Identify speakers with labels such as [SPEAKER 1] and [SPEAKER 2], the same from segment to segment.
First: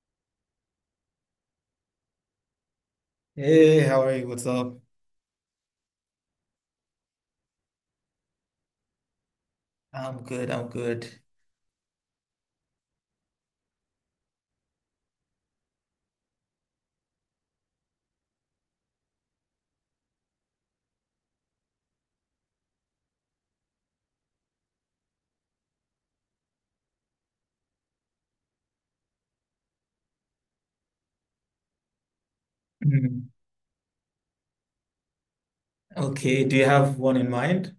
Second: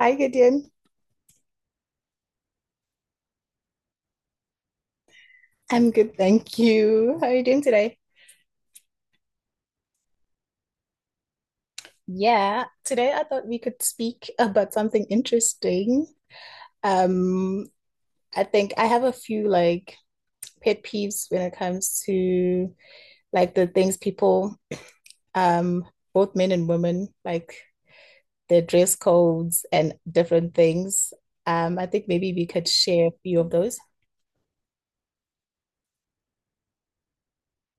[SPEAKER 1] Hi, Gideon.
[SPEAKER 2] Hey, how are you? What's up?
[SPEAKER 1] I'm good, thank you. How are you doing today?
[SPEAKER 2] I'm good. I'm good.
[SPEAKER 1] Yeah. Today, I thought we could speak about something interesting. Um, I think I have a few pet peeves when it comes to the things people, um, both men and women, like their dress codes and different things. I think maybe we could share a
[SPEAKER 2] Hmm.
[SPEAKER 1] few of those.
[SPEAKER 2] Okay. Do you have one in mind?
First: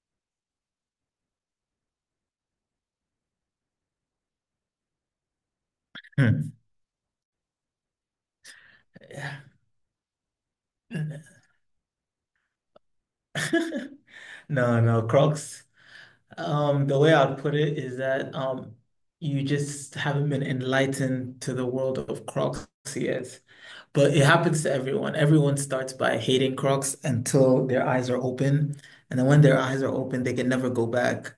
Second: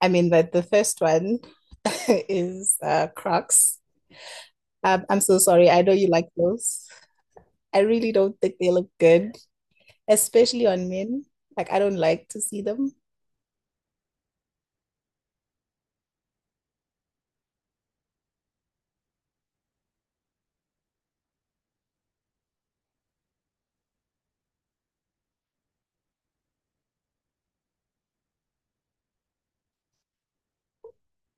[SPEAKER 1] I mean, but the first one is Crocs. I'm so sorry. I know you like
[SPEAKER 2] Hmm.
[SPEAKER 1] those. I really don't think they look
[SPEAKER 2] Yeah.
[SPEAKER 1] good, especially on men. Like I don't like to see them.
[SPEAKER 2] No, no, Crocs. The way I'd put it is that you just haven't been enlightened to the world of Crocs yet. But it happens to everyone. Everyone starts by hating Crocs until their eyes are open, and then when their eyes are open, they can never go back.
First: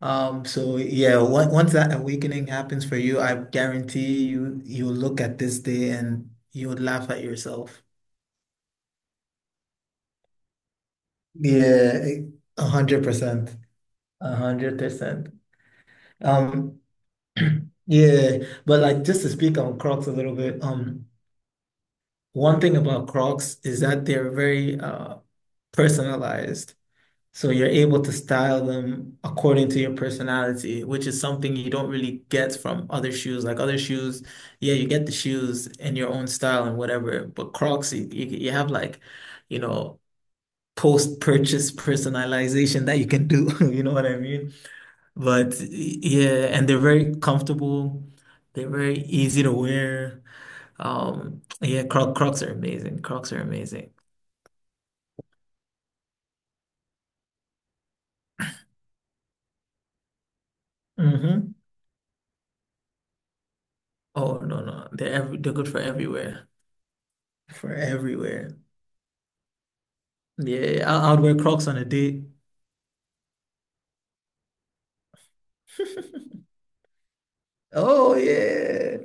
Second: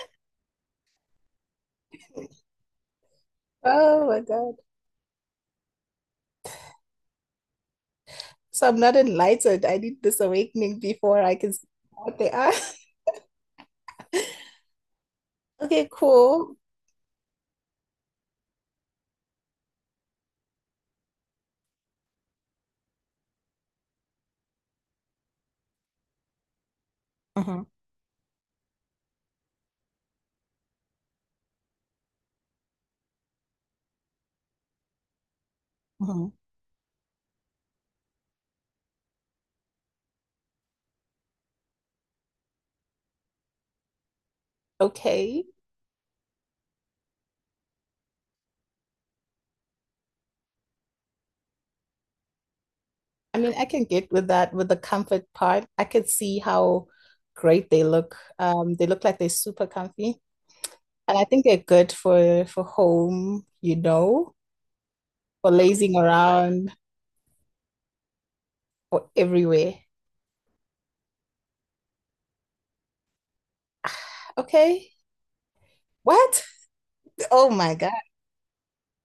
[SPEAKER 2] So yeah, once that awakening happens for you, I
[SPEAKER 1] Oh my
[SPEAKER 2] guarantee
[SPEAKER 1] God.
[SPEAKER 2] you you'll look at this day and you'll laugh at yourself.
[SPEAKER 1] So I'm not enlightened. I need this awakening before I can see
[SPEAKER 2] Yeah,
[SPEAKER 1] what they are.
[SPEAKER 2] a hundred percent. 100%.
[SPEAKER 1] Okay, cool.
[SPEAKER 2] Um, yeah, but like just to speak on Crocs a little bit, one thing about Crocs is that they're very personalized. So
[SPEAKER 1] Mhm,
[SPEAKER 2] you're able to style them according to your personality, which is something you don't really get from other shoes. Like other shoes, yeah, you get the shoes in your own
[SPEAKER 1] mhm.
[SPEAKER 2] style and whatever, but Crocs, you have like, you know, post-purchase personalization that you can do. You know what I mean?
[SPEAKER 1] Okay.
[SPEAKER 2] But yeah, and they're very comfortable. They're very easy to wear. Yeah, Crocs are amazing. Crocs
[SPEAKER 1] I
[SPEAKER 2] are
[SPEAKER 1] mean, I can
[SPEAKER 2] amazing.
[SPEAKER 1] get with that with the comfort part. I could see how great they look. They look like they're super comfy, and I think
[SPEAKER 2] Hmm.
[SPEAKER 1] they're good for home,
[SPEAKER 2] Oh no, no, they're every,
[SPEAKER 1] for
[SPEAKER 2] they're good for
[SPEAKER 1] lazing
[SPEAKER 2] everywhere.
[SPEAKER 1] around
[SPEAKER 2] For everywhere.
[SPEAKER 1] or everywhere.
[SPEAKER 2] Yeah, I would wear Crocs on a date.
[SPEAKER 1] Okay. What? Oh my God.
[SPEAKER 2] Oh yeah.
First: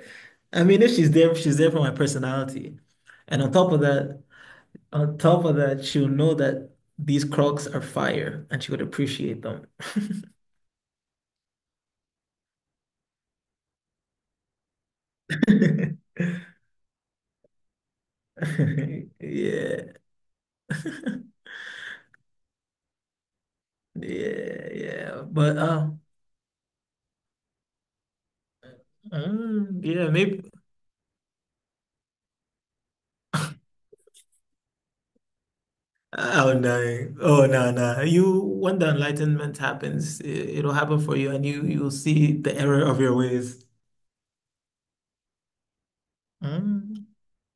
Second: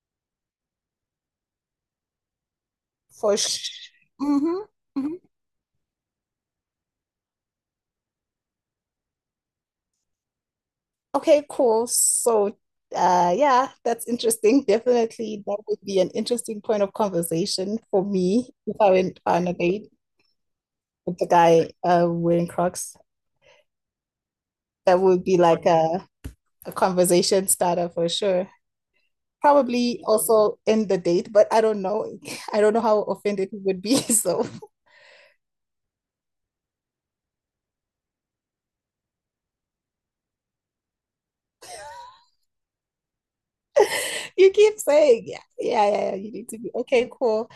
[SPEAKER 2] I mean, if she's there, she's there for my personality.
[SPEAKER 1] For
[SPEAKER 2] And on top of
[SPEAKER 1] sh
[SPEAKER 2] that,
[SPEAKER 1] hmm hmm
[SPEAKER 2] on top of that, she'll know that these Crocs are fire and she would appreciate them.
[SPEAKER 1] Okay, cool. So, yeah, that's interesting. Definitely, that would be an interesting point of conversation for me if I went on a date
[SPEAKER 2] Yeah.
[SPEAKER 1] with the guy wearing Crocs.
[SPEAKER 2] Yeah,
[SPEAKER 1] That
[SPEAKER 2] yeah.
[SPEAKER 1] would be
[SPEAKER 2] But
[SPEAKER 1] like
[SPEAKER 2] uh
[SPEAKER 1] a conversation starter for sure.
[SPEAKER 2] Mm,
[SPEAKER 1] Probably
[SPEAKER 2] yeah, maybe.
[SPEAKER 1] also end the date, but I don't know. I don't know how offended he would be. So
[SPEAKER 2] Oh no. Oh no, no. You when the enlightenment happens, it'll happen for you and you'll see the error of your ways.
[SPEAKER 1] you keep saying, yeah, yeah, yeah, yeah, you need to be okay,
[SPEAKER 2] Mm.
[SPEAKER 1] cool.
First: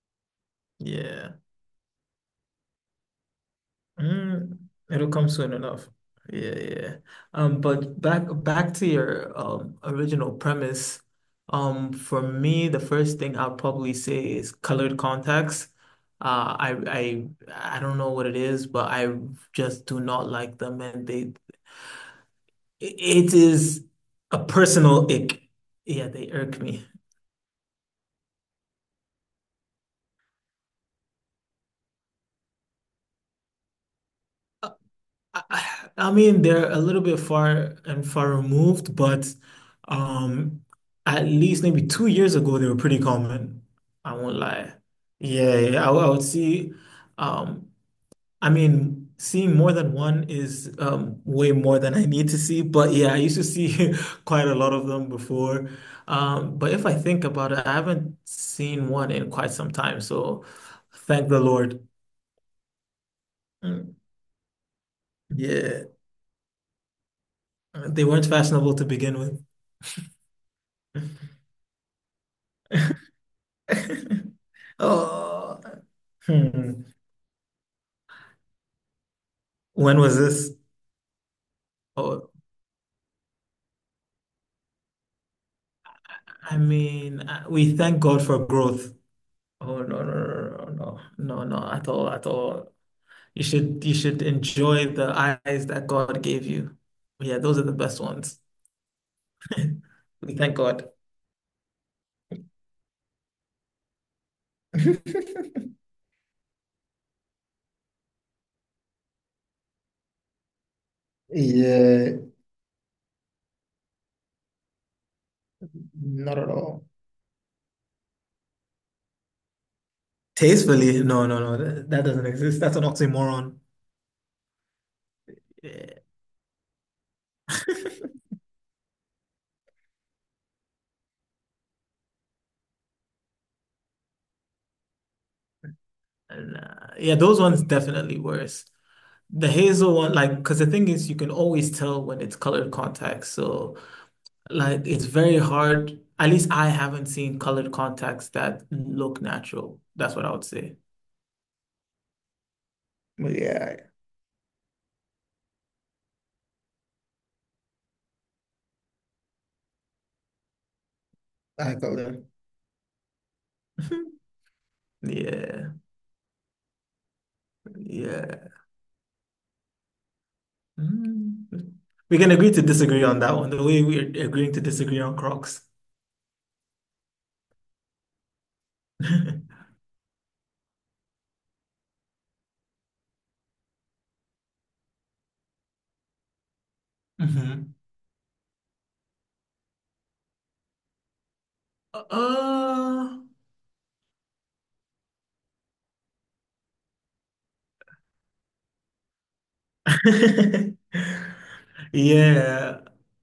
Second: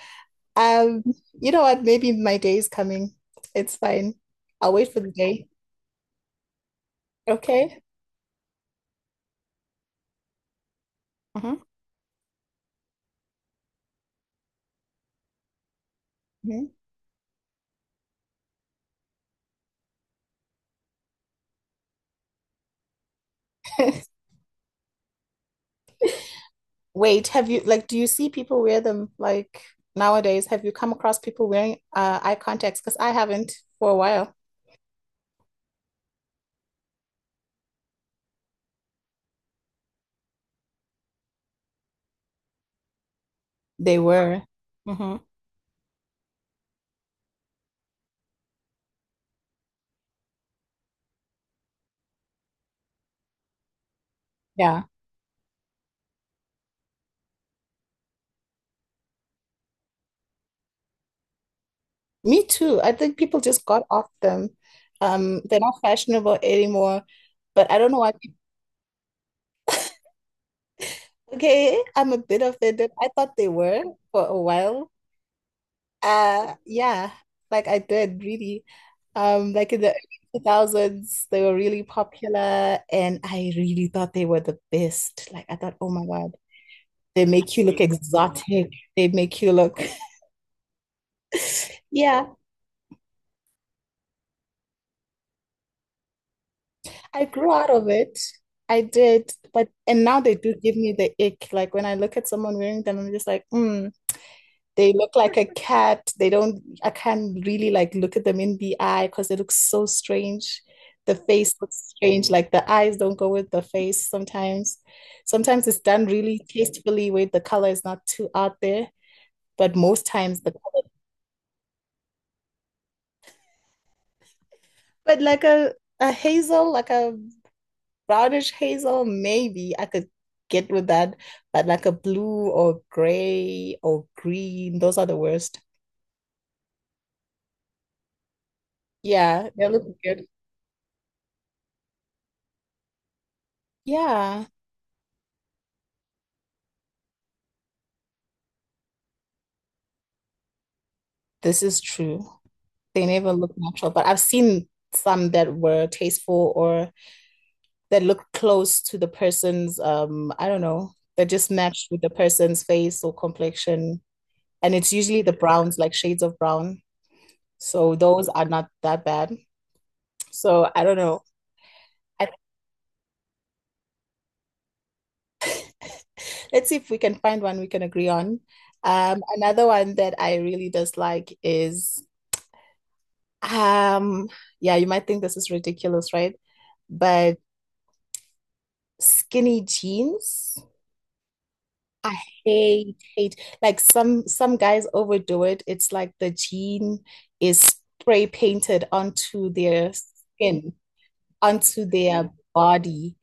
[SPEAKER 1] Um,
[SPEAKER 2] Yeah.
[SPEAKER 1] you know what? Maybe my day is coming. It's fine.
[SPEAKER 2] Mm,
[SPEAKER 1] I'll wait for
[SPEAKER 2] it'll
[SPEAKER 1] the
[SPEAKER 2] come
[SPEAKER 1] day.
[SPEAKER 2] soon enough. Yeah, yeah.
[SPEAKER 1] Okay.
[SPEAKER 2] But back to your original premise.
[SPEAKER 1] Uh-huh.
[SPEAKER 2] For me, the first thing I'll probably say is colored contacts. Uh,
[SPEAKER 1] Mhm.
[SPEAKER 2] I I I don't know what it is, but I just do not like them, and they it is a personal ick. Yeah, they irk me.
[SPEAKER 1] Wait, have you do you see people wear them like nowadays? Have you come across people wearing eye contacts? Because I haven't for a while.
[SPEAKER 2] I mean, they're a little bit far and far removed, but um, at least maybe 2 years ago, they were pretty common.
[SPEAKER 1] They
[SPEAKER 2] I won't
[SPEAKER 1] were.
[SPEAKER 2] lie.
[SPEAKER 1] Hmm.
[SPEAKER 2] Yeah, yeah, would I would see. Um, I mean, seeing more than one is way more than I need to see. But yeah, I used to see quite a lot
[SPEAKER 1] Yeah.
[SPEAKER 2] of them before. But if I think about it, I haven't seen one in quite some time. So thank the Lord.
[SPEAKER 1] Me too. I think people just got
[SPEAKER 2] Mm,
[SPEAKER 1] off them. They're not
[SPEAKER 2] yeah,
[SPEAKER 1] fashionable anymore. But I don't know
[SPEAKER 2] they
[SPEAKER 1] why
[SPEAKER 2] weren't fashionable to begin with.
[SPEAKER 1] okay, I'm a bit offended. I thought they were for a while.
[SPEAKER 2] Oh, hmm.
[SPEAKER 1] Yeah, like I did really. Like in the
[SPEAKER 2] When was
[SPEAKER 1] early
[SPEAKER 2] this?
[SPEAKER 1] 2000s, they were really
[SPEAKER 2] Oh,
[SPEAKER 1] popular and I really thought they were the best. Like I thought, oh my God,
[SPEAKER 2] I mean,
[SPEAKER 1] they make you
[SPEAKER 2] we
[SPEAKER 1] look
[SPEAKER 2] thank God for
[SPEAKER 1] exotic.
[SPEAKER 2] growth.
[SPEAKER 1] They make you look,
[SPEAKER 2] Oh no, no, no, no, no, no, no, no, at all,
[SPEAKER 1] yeah.
[SPEAKER 2] at all. You should enjoy the eyes that God gave you.
[SPEAKER 1] I
[SPEAKER 2] Yeah,
[SPEAKER 1] grew
[SPEAKER 2] those are
[SPEAKER 1] out
[SPEAKER 2] the
[SPEAKER 1] of
[SPEAKER 2] best
[SPEAKER 1] it.
[SPEAKER 2] ones.
[SPEAKER 1] I did, but and now
[SPEAKER 2] We
[SPEAKER 1] they do
[SPEAKER 2] thank
[SPEAKER 1] give
[SPEAKER 2] God.
[SPEAKER 1] me the ick. Like when I look at someone wearing them, I'm just like, mm, they look like a cat. They don't, I can't really like look at them in the eye because they look so strange. The face looks
[SPEAKER 2] Yeah,
[SPEAKER 1] strange, like the eyes don't go with the face sometimes. Sometimes it's done
[SPEAKER 2] not
[SPEAKER 1] really
[SPEAKER 2] at all.
[SPEAKER 1] tastefully where the color is not too out there, but most times the
[SPEAKER 2] Tastefully, no, no, no, that doesn't exist. That's an oxymoron.
[SPEAKER 1] but like
[SPEAKER 2] Yeah,
[SPEAKER 1] a hazel, like a brownish hazel, maybe I could get with that, but like a blue or gray or green, those are the worst.
[SPEAKER 2] nah. Yeah, those ones definitely worse. The
[SPEAKER 1] Yeah, they look
[SPEAKER 2] hazel one,
[SPEAKER 1] good.
[SPEAKER 2] like, because the thing is, you can always tell when it's colored contacts. So,
[SPEAKER 1] Yeah,
[SPEAKER 2] like, it's very hard. At least I haven't seen colored contacts that look natural. That's what I would say.
[SPEAKER 1] this is true. They
[SPEAKER 2] But
[SPEAKER 1] never look
[SPEAKER 2] yeah,
[SPEAKER 1] natural, but I've seen some that were tasteful or that look close to the person's, I don't know, that just
[SPEAKER 2] I
[SPEAKER 1] matched
[SPEAKER 2] got
[SPEAKER 1] with the
[SPEAKER 2] it.
[SPEAKER 1] person's face or complexion. And it's usually the
[SPEAKER 2] Yeah,
[SPEAKER 1] browns, like shades of brown. So those are
[SPEAKER 2] yeah.
[SPEAKER 1] not that bad. So I don't know.
[SPEAKER 2] Mm. We
[SPEAKER 1] I
[SPEAKER 2] can agree to disagree on that one, the way we're agreeing to disagree on Crocs.
[SPEAKER 1] Let's see if we can find one we can agree on. Another one that I really dislike is, um, yeah, you might think this is ridiculous, right? But
[SPEAKER 2] Mhm.
[SPEAKER 1] skinny jeans, I hate,
[SPEAKER 2] Uh,
[SPEAKER 1] hate. Like some guys overdo it. It's like the jean is spray painted onto their skin, onto their
[SPEAKER 2] yeah.
[SPEAKER 1] body.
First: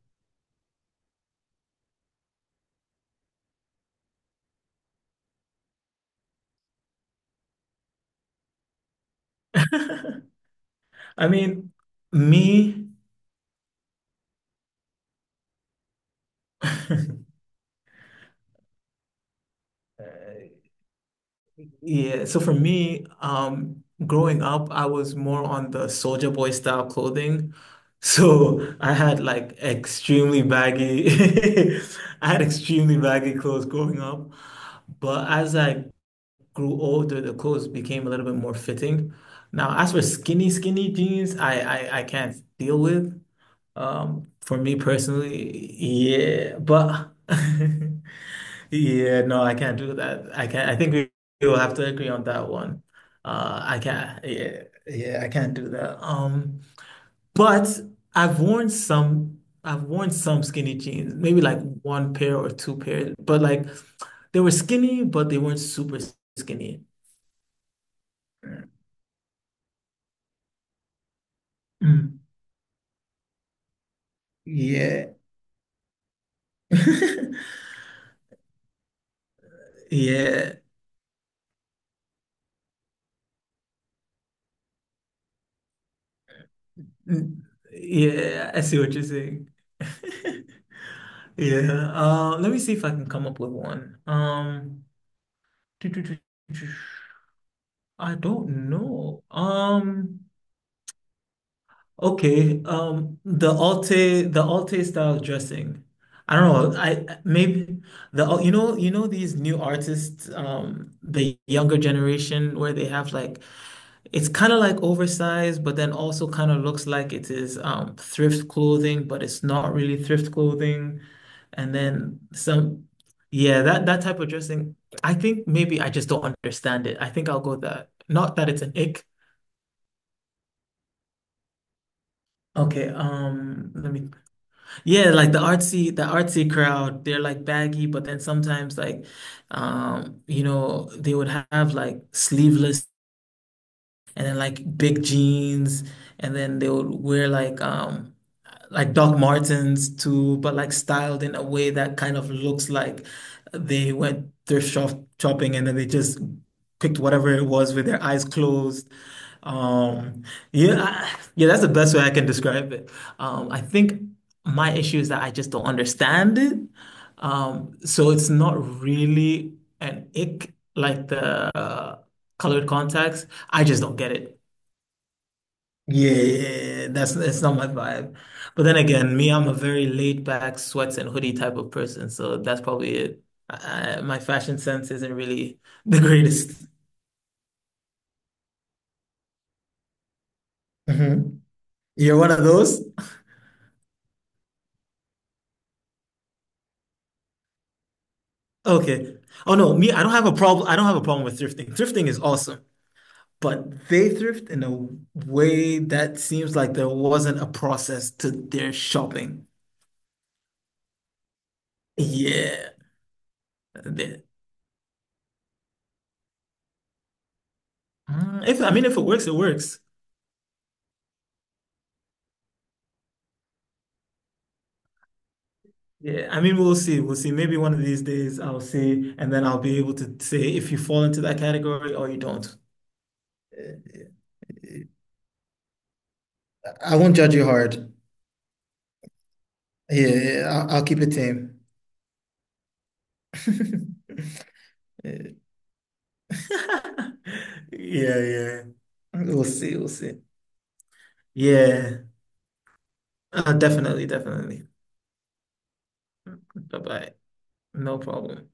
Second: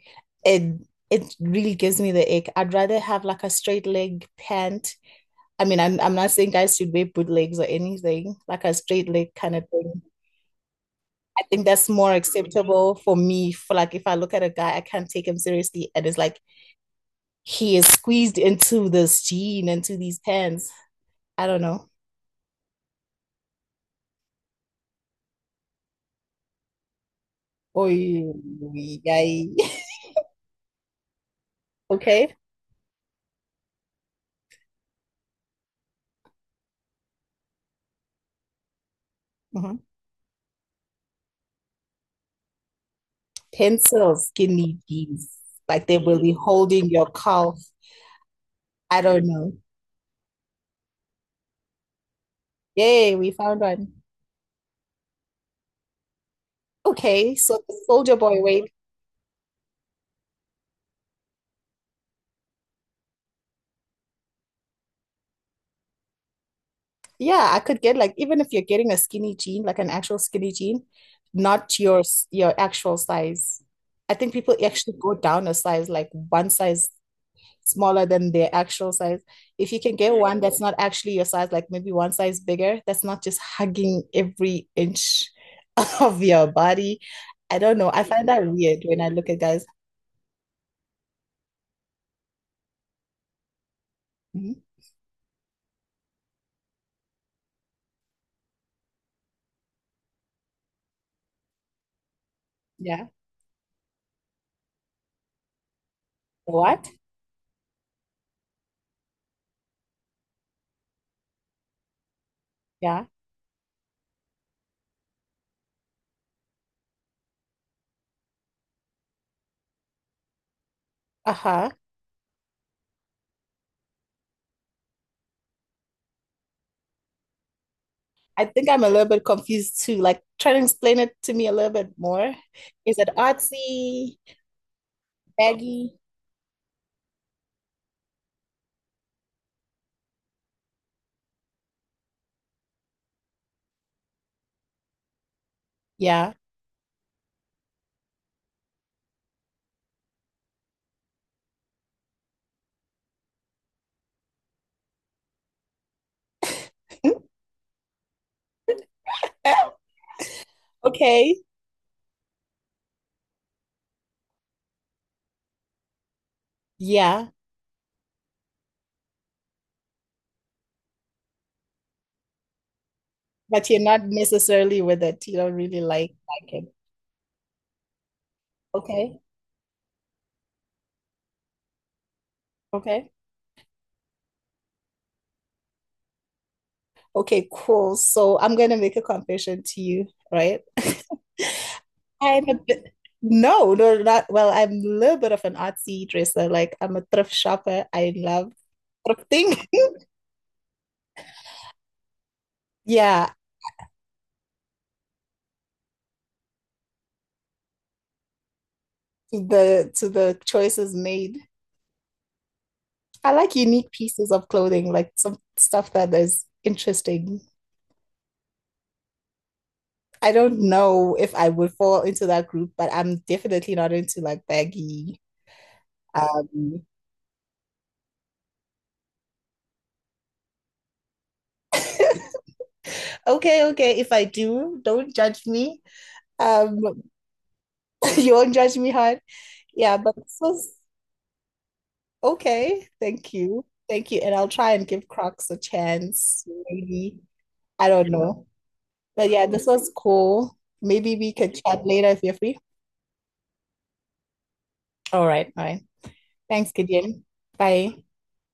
[SPEAKER 1] It it really gives me the ick. I'd rather have like a straight leg pant I mean, I'm not saying guys should wear bootlegs or anything, like a straight leg kind of thing.
[SPEAKER 2] I
[SPEAKER 1] I think
[SPEAKER 2] mean,
[SPEAKER 1] that's more
[SPEAKER 2] me.
[SPEAKER 1] acceptable for me. For like, if I look at a guy, I can't take him seriously, and it's like he is squeezed into this jean, into these pants. I don't know.
[SPEAKER 2] Yeah, so for me, growing up, I was more on the Soldier Boy style clothing.
[SPEAKER 1] Oh,
[SPEAKER 2] So I had
[SPEAKER 1] yeah.
[SPEAKER 2] like extremely baggy, I
[SPEAKER 1] Okay.
[SPEAKER 2] had extremely baggy clothes growing up. But as I grew older, the clothes became a little bit more fitting. Now,
[SPEAKER 1] Mhm.
[SPEAKER 2] as for skinny jeans, I can't deal with.
[SPEAKER 1] Pencils,
[SPEAKER 2] For me
[SPEAKER 1] skinny jeans,
[SPEAKER 2] personally,
[SPEAKER 1] like they will be
[SPEAKER 2] yeah,
[SPEAKER 1] holding your
[SPEAKER 2] but
[SPEAKER 1] calf. I
[SPEAKER 2] Yeah,
[SPEAKER 1] don't
[SPEAKER 2] no,
[SPEAKER 1] know.
[SPEAKER 2] I can't do that. I can't. I think we will have to agree on that one.
[SPEAKER 1] Yay, we found
[SPEAKER 2] I
[SPEAKER 1] one.
[SPEAKER 2] can't. Yeah, yeah, I can't do that.
[SPEAKER 1] Okay, so
[SPEAKER 2] But
[SPEAKER 1] the soldier
[SPEAKER 2] I've
[SPEAKER 1] boy way
[SPEAKER 2] worn some. I've worn some skinny jeans, maybe like one pair or two pairs, but like they were skinny, but they weren't super skinny.
[SPEAKER 1] Yeah, I could get like even if you're getting a skinny jean, like an actual skinny jean, not your
[SPEAKER 2] Mm.
[SPEAKER 1] s- your actual size. I think people actually
[SPEAKER 2] Yeah,
[SPEAKER 1] go down a size, like one size smaller than their actual size. If you can get one
[SPEAKER 2] yeah.
[SPEAKER 1] that's not actually your size, like maybe one size bigger, that's not just hugging every inch of your body.
[SPEAKER 2] Mm.
[SPEAKER 1] I don't know. I find that
[SPEAKER 2] Yeah. I see
[SPEAKER 1] weird
[SPEAKER 2] what
[SPEAKER 1] when
[SPEAKER 2] you're
[SPEAKER 1] I look at
[SPEAKER 2] saying.
[SPEAKER 1] guys.
[SPEAKER 2] Yeah. Let me see if I can come up with one.
[SPEAKER 1] Mhm.
[SPEAKER 2] I don't know. Okay.
[SPEAKER 1] Yeah.
[SPEAKER 2] The Alte style dressing. I don't know.
[SPEAKER 1] What?
[SPEAKER 2] I maybe the you know these new artists, the younger generation where they
[SPEAKER 1] Yeah.
[SPEAKER 2] have like it's kind of like oversized, but then also kind of looks like it is thrift clothing, but it's not really thrift clothing.
[SPEAKER 1] Uh-huh.
[SPEAKER 2] And then some, yeah, that type of dressing. I think maybe I just don't understand it. I think I'll go with that. Not
[SPEAKER 1] I
[SPEAKER 2] that it's
[SPEAKER 1] think
[SPEAKER 2] an
[SPEAKER 1] I'm a
[SPEAKER 2] ick.
[SPEAKER 1] little bit confused too. Like, try to explain it to me a little bit more.
[SPEAKER 2] Okay,
[SPEAKER 1] Is it
[SPEAKER 2] let me,
[SPEAKER 1] artsy,
[SPEAKER 2] yeah, like
[SPEAKER 1] baggy?
[SPEAKER 2] the artsy crowd, they're like baggy, but then sometimes like, they would have like sleeveless and then like big jeans,
[SPEAKER 1] Yeah.
[SPEAKER 2] and then they would wear like Doc Martens too, but like styled in a way that kind of looks like they went thrift shop shopping and then they just picked whatever it was with their eyes closed.
[SPEAKER 1] Oh,
[SPEAKER 2] Um, yeah,
[SPEAKER 1] Okay.
[SPEAKER 2] yeah, that's the best way I can describe it. I think my issue is that I just don't understand it.
[SPEAKER 1] Yeah.
[SPEAKER 2] So it's not really an ick like the colored contacts. I
[SPEAKER 1] But you're
[SPEAKER 2] just don't
[SPEAKER 1] not
[SPEAKER 2] get it.
[SPEAKER 1] necessarily with it. You don't really
[SPEAKER 2] Yeah, yeah,
[SPEAKER 1] like it.
[SPEAKER 2] yeah, that's not my vibe. But then again,
[SPEAKER 1] Okay.
[SPEAKER 2] me, I'm a very laid back sweats and hoodie type of person, so that's probably
[SPEAKER 1] Okay.
[SPEAKER 2] it. My fashion sense isn't really the greatest.
[SPEAKER 1] Okay, cool. So I'm gonna make a confession to you, right?
[SPEAKER 2] Mhm. You're one of
[SPEAKER 1] I'm a
[SPEAKER 2] those?
[SPEAKER 1] bit no, not I'm a little bit of an artsy dresser. Like I'm a thrift shopper. I love
[SPEAKER 2] Okay. Oh
[SPEAKER 1] thrifting.
[SPEAKER 2] no, me, I don't have a problem. I don't have a problem with thrifting. Thrifting is awesome,
[SPEAKER 1] Yeah,
[SPEAKER 2] but they thrift in a way that seems like there wasn't a process to their shopping.
[SPEAKER 1] to the choices made.
[SPEAKER 2] Yeah.
[SPEAKER 1] I like unique
[SPEAKER 2] They-
[SPEAKER 1] pieces of clothing, like some stuff that is interesting.
[SPEAKER 2] Mm, if I mean, if it works, it works.
[SPEAKER 1] I don't know if I would fall into that group, but I'm definitely not into like baggy.
[SPEAKER 2] Yeah, I mean, we'll
[SPEAKER 1] Um,
[SPEAKER 2] see. We'll see. Maybe one of these days I'll see, and then I'll be able to say if you fall into that category or you don't.
[SPEAKER 1] okay. If I do, don't judge me. Um,
[SPEAKER 2] I won't judge you hard.
[SPEAKER 1] you won't judge me hard. Yeah,
[SPEAKER 2] Yeah,
[SPEAKER 1] but this
[SPEAKER 2] yeah,
[SPEAKER 1] was
[SPEAKER 2] I'll keep it tame.
[SPEAKER 1] okay. Thank you. Thank you. And I'll try and give
[SPEAKER 2] Yeah,
[SPEAKER 1] Crocs a chance, maybe. I don't
[SPEAKER 2] Yeah,
[SPEAKER 1] know.
[SPEAKER 2] yeah.
[SPEAKER 1] But
[SPEAKER 2] We'll
[SPEAKER 1] yeah, this
[SPEAKER 2] see. We'll
[SPEAKER 1] was
[SPEAKER 2] see.
[SPEAKER 1] cool. Maybe we could chat
[SPEAKER 2] Yeah.
[SPEAKER 1] later if you're free.
[SPEAKER 2] Definitely, definitely.
[SPEAKER 1] All right, all right. Thanks,
[SPEAKER 2] Bye-bye.
[SPEAKER 1] Gideon.
[SPEAKER 2] No
[SPEAKER 1] Bye.
[SPEAKER 2] problem.